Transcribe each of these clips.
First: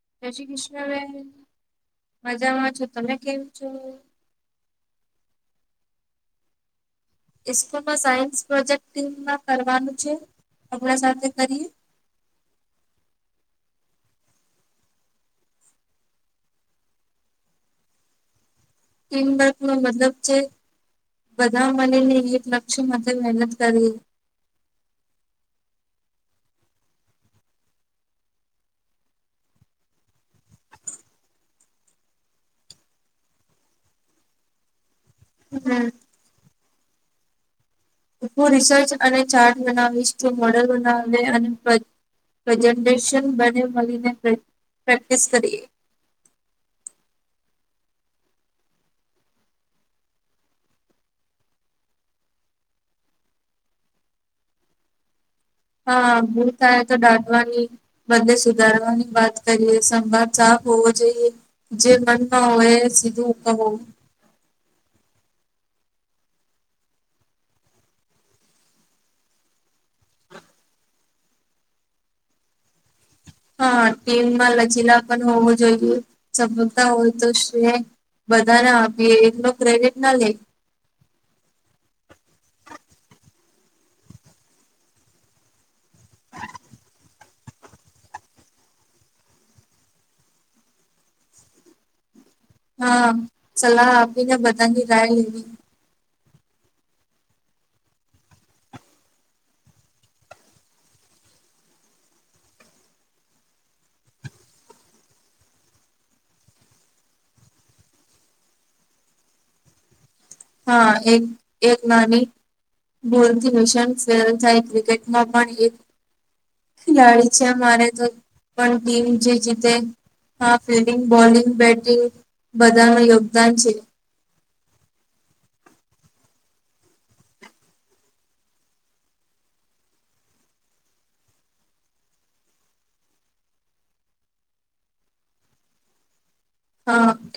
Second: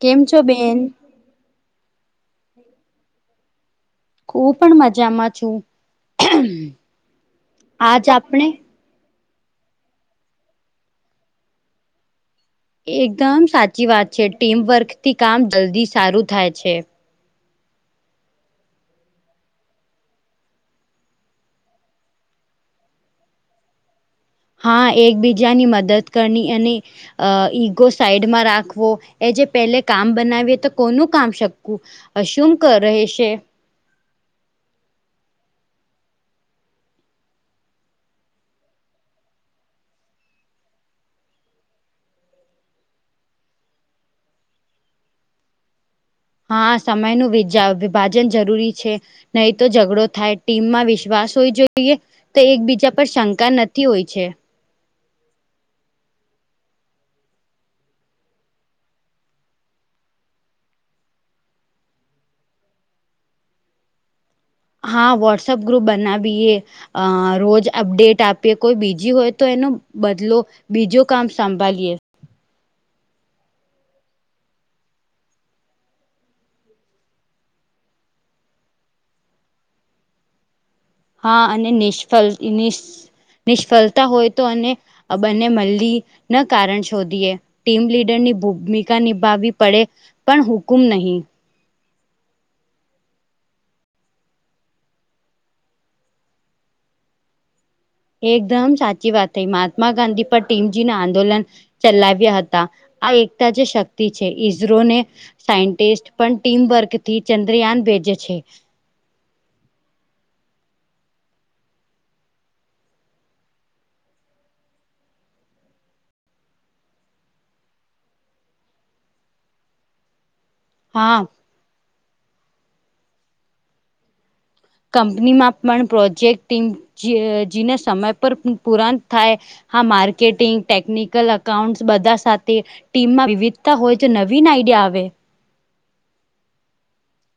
કેમ જય છો શ્રી કિષ્ણ બેન, મજામાં છો તમે કેમછો. ખુપણ મજામાં છું. [unintelligible] ઇસકૂલમાં આજ સાયન્સ આપણે પ્રોજેક્ટમાં કરવાનું છે, અમના સાથે કરીએ. એકદમ સાચી વાત છે, ટીમવર્ક થી કામ જલ્દી સારું થાય છે. ટીમવર્કનો મતલબ જે બધા મલીને એક લક્ષ માટે મહેનત કરી. હા એકબીજાની મદદ કરની અને અ ઈગો સાઈડમાં રાખવો, એજે પેલે કામ બનાવીએ તો કોનું કામ શકવું. હશુંમ કર રહેછે. [unintelligible] હૂ રિસર્ચ અને ચાર્ટ બનાવીશ, તુ મોડલ બનાવી અને પ્રેઝન્ટેશન બને મલીને પ્રે પ્રેક્ટિસ કરીએ. હા સમયનું વીજાવ વિભાજન જરૂરી છે. નહીં તો ઝઘડો થાય ટીમમાં વિશ્વાસ હોવી જોઈએ. તે એકબીજા પર શંકા નથી હોય છે. હા ભૂલ થાય તો દાટવાનીજ. બને સુધારવાની વાત કરીએ સંવાદ સાફ હોવો જોઈએ. જે મનમાં હોય એ સીધું કવુ. હા વોટ્સઅપ ગ્રુપ બનાવીએ. અ રોજ અપડેટ આપીએ, કોઈ બીજી હોય તો એનો બદલો. બીજો કામ સાંભાળીએ. હા ટીમમાં લચીલા પણ હોવું જોઈએ, સળતા હોય તો છે. બધાને આપીએ એટલો ક્રેડિટ નાલે. હા અને નિષ્ફળ નિષ નિષ્ફળતા હોય તો અને આ બંને મલ્લી ના કારણ શોધીએ ટીમ લીડરની ભૂમિકા નિભાવવી પડે પણ હુકુમ નહીં હા સલાહ આપી ને બધાની રાય લેવી એકદમ સાચી વાત થઈ મહાત્મા ગાંધી પર ટીમજી ના આંદોલન ચલાવ્યા હતા આ એકતા જે શક્તિ છે, ઈઝરોને સાયન્ટિસ્ટ પણ ટીમ વર્કથી ચંદ્રયાન ભેજે છે. હા એક એક નાની બોલથી [unintelligible] ક્રિકેટમાં પણ એ ખેલાડી છે, અમારે તો પણ ટીમ જે જીતે હા ફિલ્ડિંગ હા બોલિંગ બેટિંગ બધાનું યોગદાન છે કંપનીમાં પણ પ્રોજેક્ટીગ જે જીને સમય પર પુરાન થાય હા માર્કેટિંગ ટેકનિકલ અકાઉન્ટસ બધા સાથે ટીમમાં વિવિધતા હોય જ નવીન આઈડિયા આવે હ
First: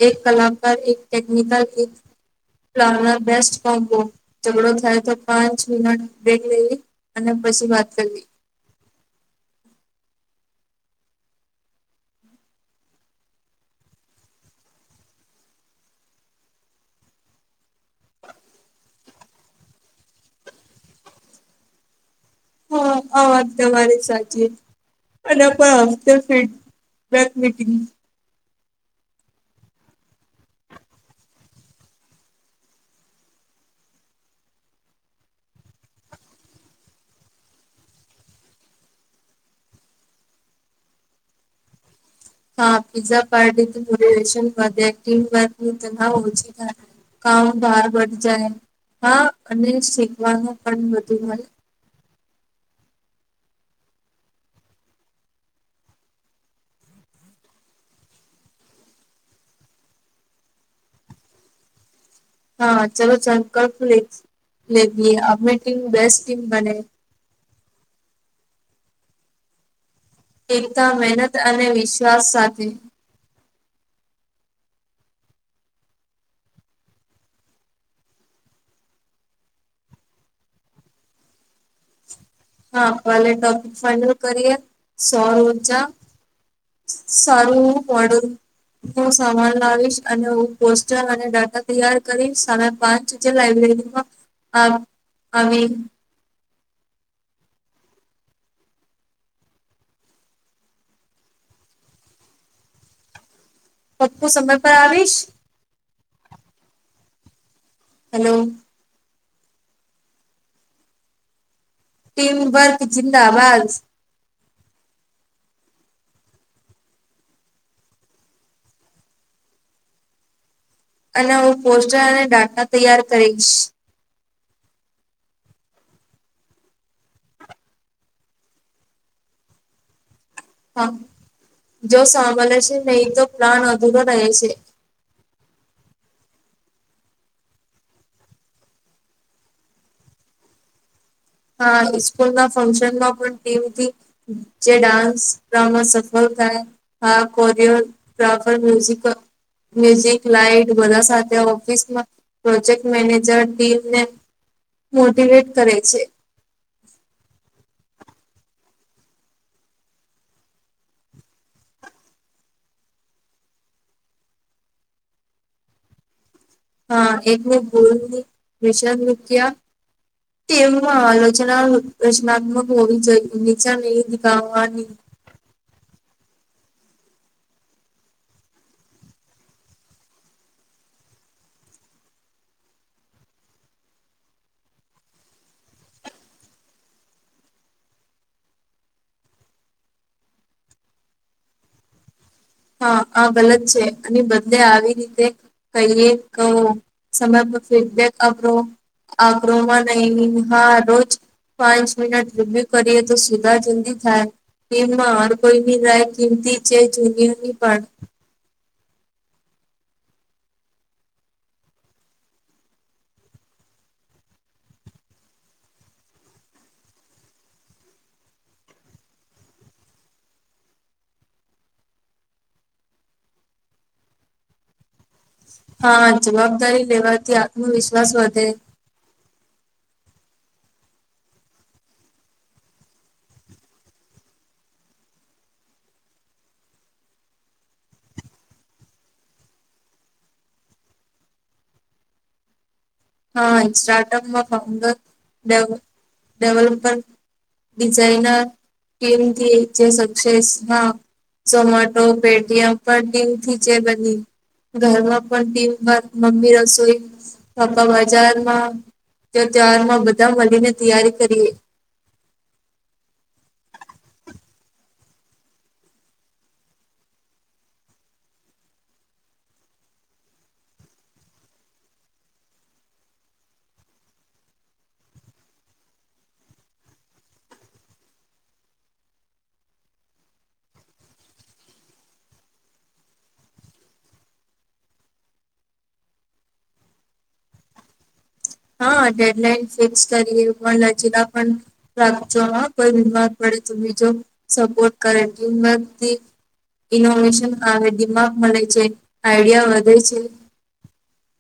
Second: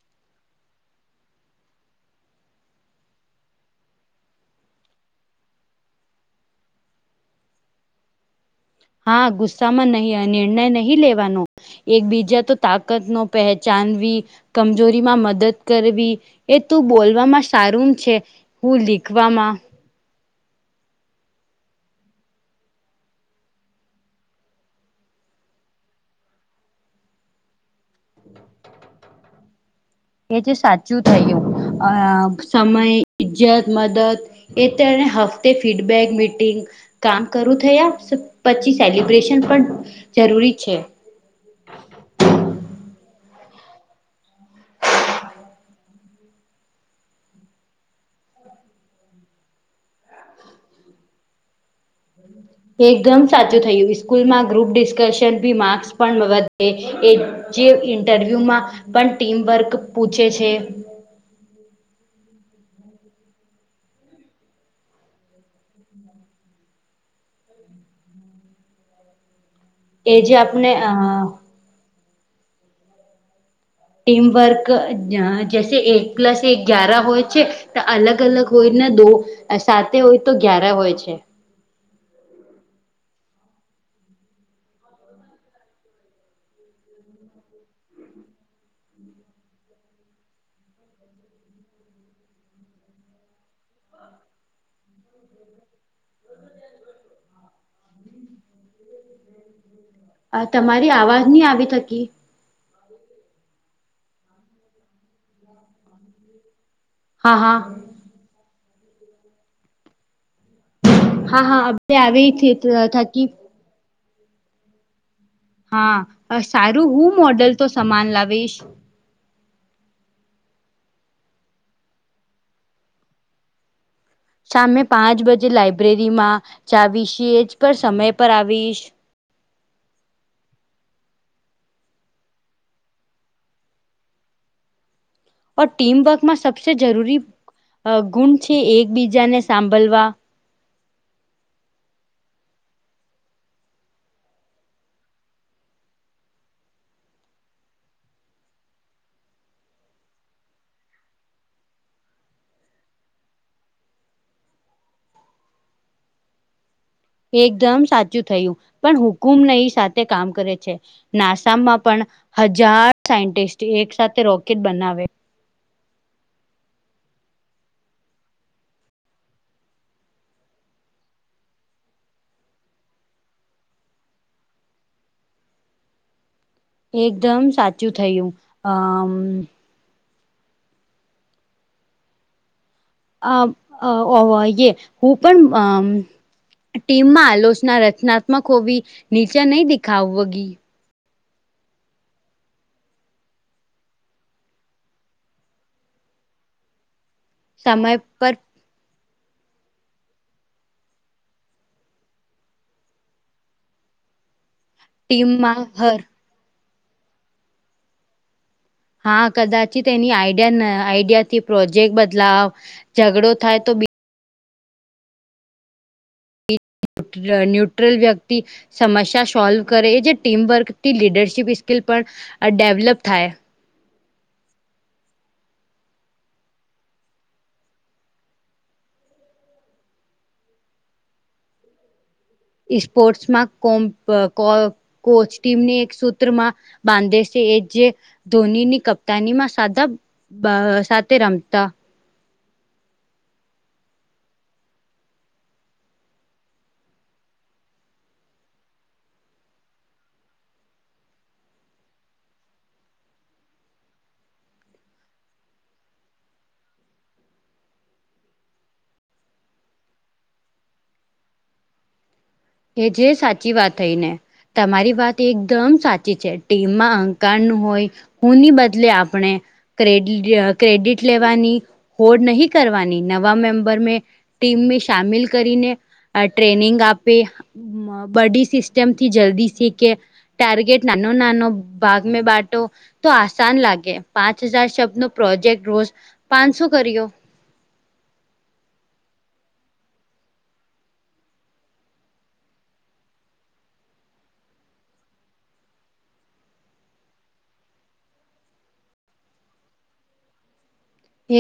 એક કલાકાર એક ટેકનિકલ એક [unintelligible] ઝગડો થાય તો પાંચ મિનટ [unintelligible] લઈ અને પછી વાત કરવી હાં ગુસ્સામાં નહી નિર્ણય આ નહીં લેવાનુ એકબીજા તો તાકતનો પહેચાનવી કમજોરીમાં મદદ કરવી એ તું બોલવામાં સારું છે. હું લીખવામાં હ આ વાત તમારી સાચી અને [unintelligible] મીટંગ એ જે સાચું થયું અ સમય ઈજ્જત મદદ એ તો એને હફતે ફીડબેક મીટિંગ કામ કરું થયા પછી સેલિબ્રેશન પણ જરૂરી છે હા પિઝા પાર્ટીથી [unintelligible] કામ બાર વઢ જાય હા અને શીખવાનું પણ બધુ મલે હમ એકદમ સાચું થયું ઈસ્કૂલમાં ગ્રુપ ડિસ્કશન ભી માર્ક્સ પણ વધે એ જે ઇન્ટરવ્યુમાં પણ ટીમ વર્ક પૂછે છે. હાં ચલો [unintelligible] આપની ટીમ બેસ્ટ ટીમ બને એ જે આપણે એકતા, અ મહેનત અને વિશ્વાસ સાથે ટીમ વર્ક જ એક પ્લસ એક ગ્યયાર હોય છે તો અલગ અલગ હોય ને દો, સાતે હોય તો ગ્યાર હોય છે. હા [unintelligible] લે ટોપિક ફાઈનલ કરીય સોરોજા સરું મડું હું સામાન લાવીશ અને હું પોસ્ટર અને ડાટા તૈયાર કરીશ સાડા પાંચ જો લાબ્રેરીમાં મા આ આવી, આ તમારી અવાજ નહી આવી થકી, પપ્પુ સમય પર આવીશ. હા હા, હાલો. હા હા [unintelligible] આવી ટીમ થી વર્ક થકી [inaudible] હા સારું હું મોડલ તો સમાન લાવીશ અને હું પોસ્ટર અને ડાટા તૈયાર કરીશ સામે પાંચ બજે લાઈબ્રેરીમાં જાવીશી જ પર સમય પર આવીશ હા જો સાંભલે છે, અને ઈ તો પ્લાન અધુરો રહે છે. ઓર ટીમવર્કમાં સબસે જરૂરી અ ગુણ છે એકબીજાને સાંભલવા હા સ્કૂલના ફંક્શનમાં પણ ટીમથી જે ડાન્સ કમાં સફળ થાય હા choreographer music music light બધા સાથે ઓફિસમા પ્રોજેક્ટ મેનેજર ટીમને મોટવેટ કરે છે. એકદમ સાચું થયું પણ હુકુમ નહી સાથે કામ કરે છે. નાસામમાં પણ હજાર સાયન્ટિસ્ટ એક સાથે રોકેટ બનાવે હા એક બો વિષદ રૃપિયા એમ આ રચના રચનાત્મક હોવી જ નિચ ગવાની એકદમ સાચું થયું અમ અ ય હું પણ અ ટીમમાં આલોચના રચનાત્મક હોવી નીચે નહી દેખાવગી હા આ ભલ જ છે, અને બદલે આવી રીતે કહીએ કહો સમય સમય ફીડબેક પર આપરો આરોમાં નહી હા રોજ પાંચ મહિના રીબ્યુ કરીએ તો સીધા જુદી થાય ટમમાં હ ટીમમાં હર કોઈનીાય સિમતી ચ જન્યુની પણણ હા કદાચી એની આઈડિયા આઈડિયાથી પ્રોજેક્ટ બદલાવ ઝઘડો થાય તો બ ન્યટ ન્યુટ્રલ વ્યક્તિ સમસ્યા સોલ્વ કરે એ જે ટીમવર્ક થી લીડરશીપ સ્કીલ પણ ડેવલપ થાય. હા જવાબદારી લેવાથી આત્મવિશ્વાસ વધે સ્પોર્ટ્સ માં કોમ કો કોચ ટીમને એક સૂત્રમાં બાંધે છે, એ જે ધોનીની કપ્તાનીમાં સાદા સાથે રમતા હા સ્ટાર્ટઅપમાં ફઉન્ડરે ડેવલપર ડિઝઇનર ટીમથી જે સક્સેસમા ઝોમેટો પેટીએમ પણ ટિં થી જે બધ ઘરમાં પણ ટીમ વાર મમ્મી રસોઈ. બજારમાં ત તારમાં બધા મળીને તૈયારી કરીએ એ જે સાચી વાત થઈ ને તમારી વાત એકદમ સાચી છે ટીમમાં અહંકાર નું હોય. હુની બદલે આપણે ક્રેડિટ લેવાની હોર્ડ નહીં કરવાની નવા મેમ્બર મેં ટીમને સામેલ કરીને ટ્રેનિંગ આપે બડી સિસ્ટમથી જલ્દી સ કે ટારગેટ નનુ નાનો ભાગ્મે બાટો તો આસાન લાગે પાંચ હજાર શબ્દ નો પ્રોજેક્ટ રોજ પાંચસો કર્યો હા ડેડલાઈન ફિક્સ કરીએ પણ નજીલા પણ રાખજો હા કોઈ બીમાર પડે તો બી જો સપોર્ટ કરેરથી ઇનોવેશન આવે દિમાગ મળે છે, આઈડિયા વધે છે.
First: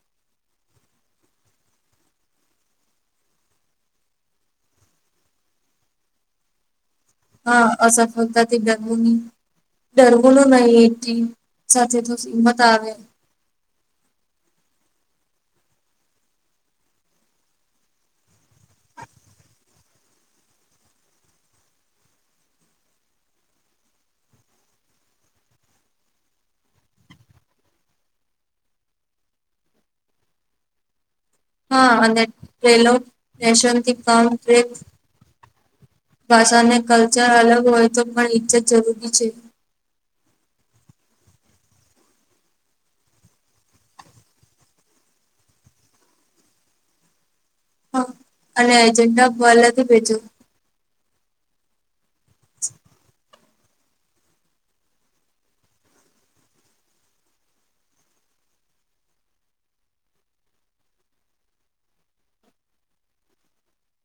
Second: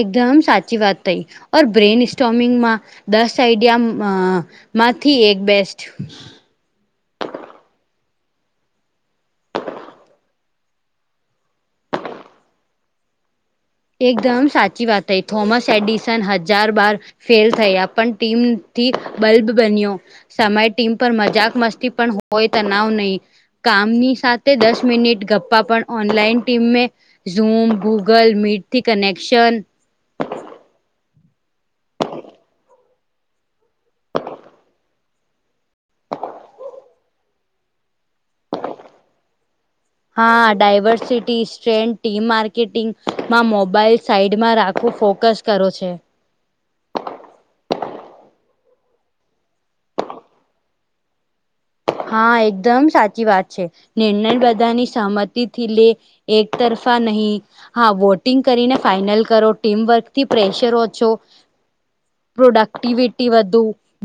એકદમ સાચી વાત થઈ, ઓર બ્રેઇન સ્ટોમિંગમાં દસ આઈડિયા માંથી એક બેસ્ટ હા અ ફોલતા ત બેોની ડરવોલું નહીિ એ સાથે તો હિમત આવે એકદમ સાચી વાત હૈ થોમસ એડિસન હજાર બાર ફેલ થયા પણ ટીમથી બલ્બ બન્યો સમય ટીમ પર મજાક મસ્તી પણ હોય તનાવ નહી. કામની સાથે દસ મિનિટ ગપ્પા પણ ઓનલાઈન ટીમે ઝૂમ ગૂગલ મીટથી કનેક્શન હા અને ટલો સ્ટેશનથી કામ્રે ભાષાને કલ્ચર અલગ હોય તો પણ ઈજ્જત જરૂરી છે. હા ડાયવર્સિટી સ્ટ્રેન્થ ટી માર્કેટિંગમા મોબાઈલ સાઈડમાં રાખવ ફોકસ કરો છે. હ અને જેના ભલેથી ભેજું. હા, એકદમ સાચી વાત છે. નિર્ણય બધાની સહમતીથી લે એક તરફા નહીં. હા વોટિંગ કરીને ફાઈનલ કરો, ટીમ વર્કથી પ્રેશર ઓછો પ્રોડક્ટિવિટી વધુ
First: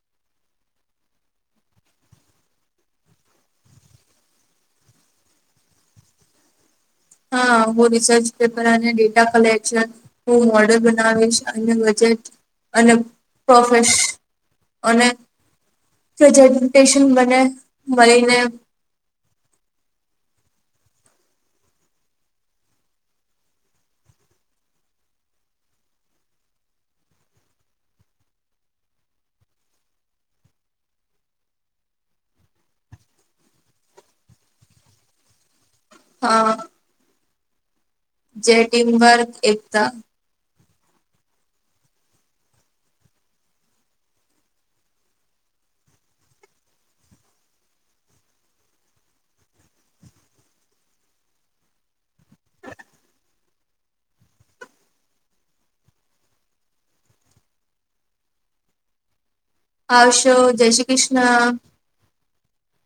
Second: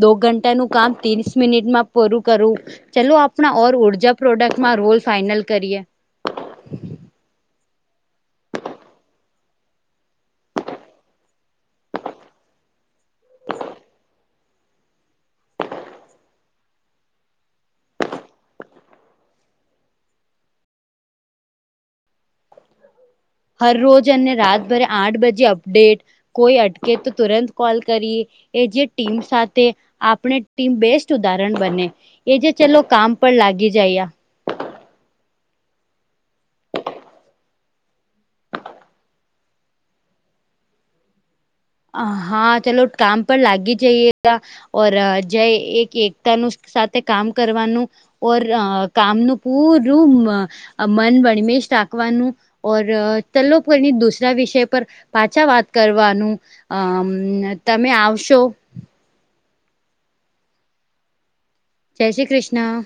દો ઘંટાનું કામ ત્રીસ મિનિટમાં પૂરું કરું. ચલુ આપણા ઓર ઉર્જા પ્રોડક્ટમાં રોલ ફાઈનલ કરીએ. હા હું રિસર્ચ પેપર અને ડેટા કલેક્શન હું મોડલ બનાવીશ અને બજેટ અને પર્સ અને પ્રેઝેન્ટેશન મને મળીને હરરોજ અને રાતભરે આઠ બજે અપડેટ કોઈ અટકે તો તુરંત કોલ કરી એ જે ટીમ સાથે આપણે ટીમ બેસ્ટ ઉદાહરણ બને. એ જે ચલો કામ પર લાગી જાયા. હા. જે ટિમવર્ક એકતા હા ચલો કામ પણ લાગી જઈએ ઓર જય એક એકતાનું સાથે કામ કરવાનું ઓર અ કામનું પૂરું અ મ મન વણમેસ રાખવાનું. ઓર તલોની દુસરા વિષય પર પાછા વાત કરવાનું. અ તમે આવશો? આવશો જય શ્રી કૃષ્ણ. જય શ્રી કૃષ્ણ.